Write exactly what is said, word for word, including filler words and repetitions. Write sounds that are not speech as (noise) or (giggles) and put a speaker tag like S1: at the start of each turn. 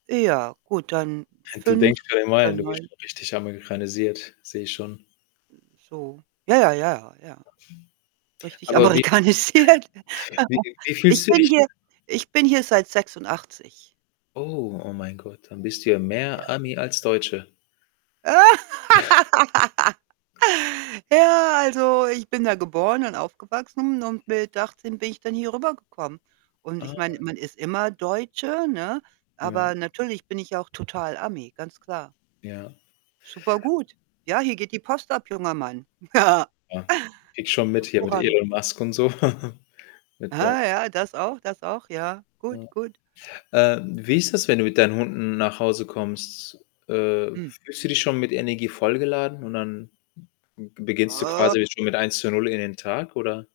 S1: Ja, gut, dann
S2: (snorts) Du
S1: fünf
S2: denkst schon in
S1: oder
S2: Meilen. Du bist
S1: neun.
S2: schon richtig amerikanisiert, sehe ich schon.
S1: So. Ja, ja, ja, ja, ja. Richtig
S2: Aber wie
S1: amerikanisiert. (chuckles)
S2: wie wie
S1: Ich
S2: fühlst
S1: bin
S2: dich?
S1: hier ich bin hier seit sechsundachtzig.
S2: Oh, oh mein Gott. Dann bist du ja mehr
S1: Ja.
S2: Ami als Deutsche.
S1: (laughs)
S2: (snorts)
S1: Ja, also ich bin da geboren und aufgewachsen und
S2: (unintelligible)
S1: mit achtzehn bin ich dann hier rübergekommen und ich meine,
S2: Ah.
S1: man ist immer Deutsche, ne?
S2: Ja.
S1: Aber natürlich bin ich ja auch total Ami, ganz klar.
S2: Ja.
S1: Super gut. Ja, hier geht die Post ab, junger Mann. (giggles)
S2: Ja. Kriege ich schon mit hier mit
S1: Hervorragend.
S2: Elon Musk und so. (chuckles) Mit Do
S1: Ah, ja, das auch das auch, ja.
S2: Ja.
S1: Gut, gut.
S2: Ähm, wie ist das, wenn du mit deinen Hunden nach Hause kommst? Äh,
S1: Hm.
S2: fühlst du dich schon mit Energie vollgeladen und dann b beginnst du quasi
S1: (groans)
S2: schon mit eins zu null in den Tag oder?